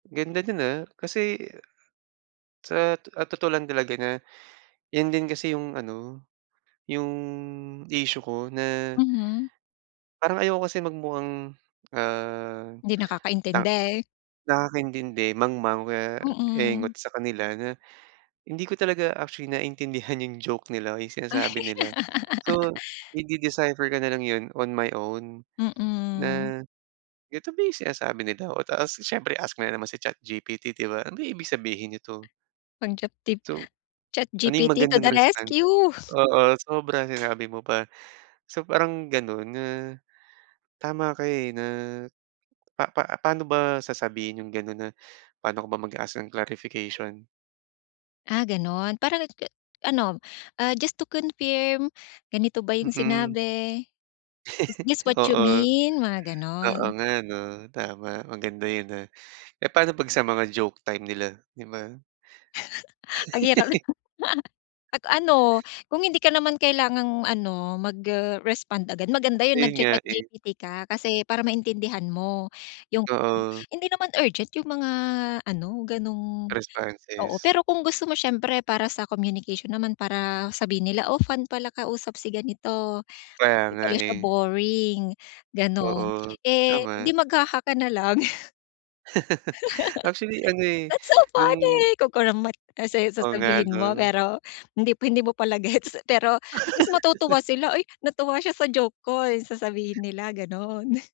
Ganda din, ah. Kasi sa t ah, totoo lang talaga na 'yan din kasi 'yong ano, 'yong issue ko na Mhm. parang ayoko kasi magmukhang, ah, 'Di ta nakakaintindi. nakakaintindi, mangmang, o kaya Mm. engot sa kanila. Na hindi ko talaga actually naiintindihan 'yong joke nila. 'Yong sinasabi nila. So, ide-decipher ko na lang 'yon on my own. Mm. Na "Ito ba 'yong sinasabi nila?" Oh, tapos siyempre ask ko na naman si ChatGPT, 'di ba? "Ano kaya ibig sabihin nito?" Mag-chat tip. So ano 'yong ChatGPT to magandang the response? rescue! Oo, sobra sinabi mo pa. So, parang gano'n na tama ka, eh, na pa-pa paano ba sasabihin 'yong gano'n na paano ka ba mag-ask ng clarification? Ah gano'n. Parang [unintelligible] ano, ah, "Just to confirm. Ganito ba 'yong Mm. sinabi? Is this what you Oo. mean?" Mga Oo gano'n. nga, 'no, tama. Maganda 'yon ah. Eh, paano 'pag sa mga joke time nila, 'di ba? Ang hirap naman. At ano, kung hindi ka naman kailangang ano, mag-respond agad. Maganda 'yong Ayun nga, eh. nagcha-ChatGPT ka. Kasi para maintindihan mo 'yong Oo. hindi naman urgent 'yong mga ano, ganong oo, Responses. pero kung gusto mo siyempre para sa communication naman para sabihin nila, "Oh, fun pala kausap si ganito. Kaya 'Di nga, pala siya eh. boring." Gano'n. Oo, Eh, 'di tama. mag-haha ka na lang. Actually ano, eh, "That's so funny." 'yong Kunkunam met. Tapos, eh, Oo, nga sasabihin mo 'no? pero hindi mo hindi mo pala gets. Pero at least matutuwa sila, "Ay, natuwa siya sa joke ko." Sasabihin nila, gano'n.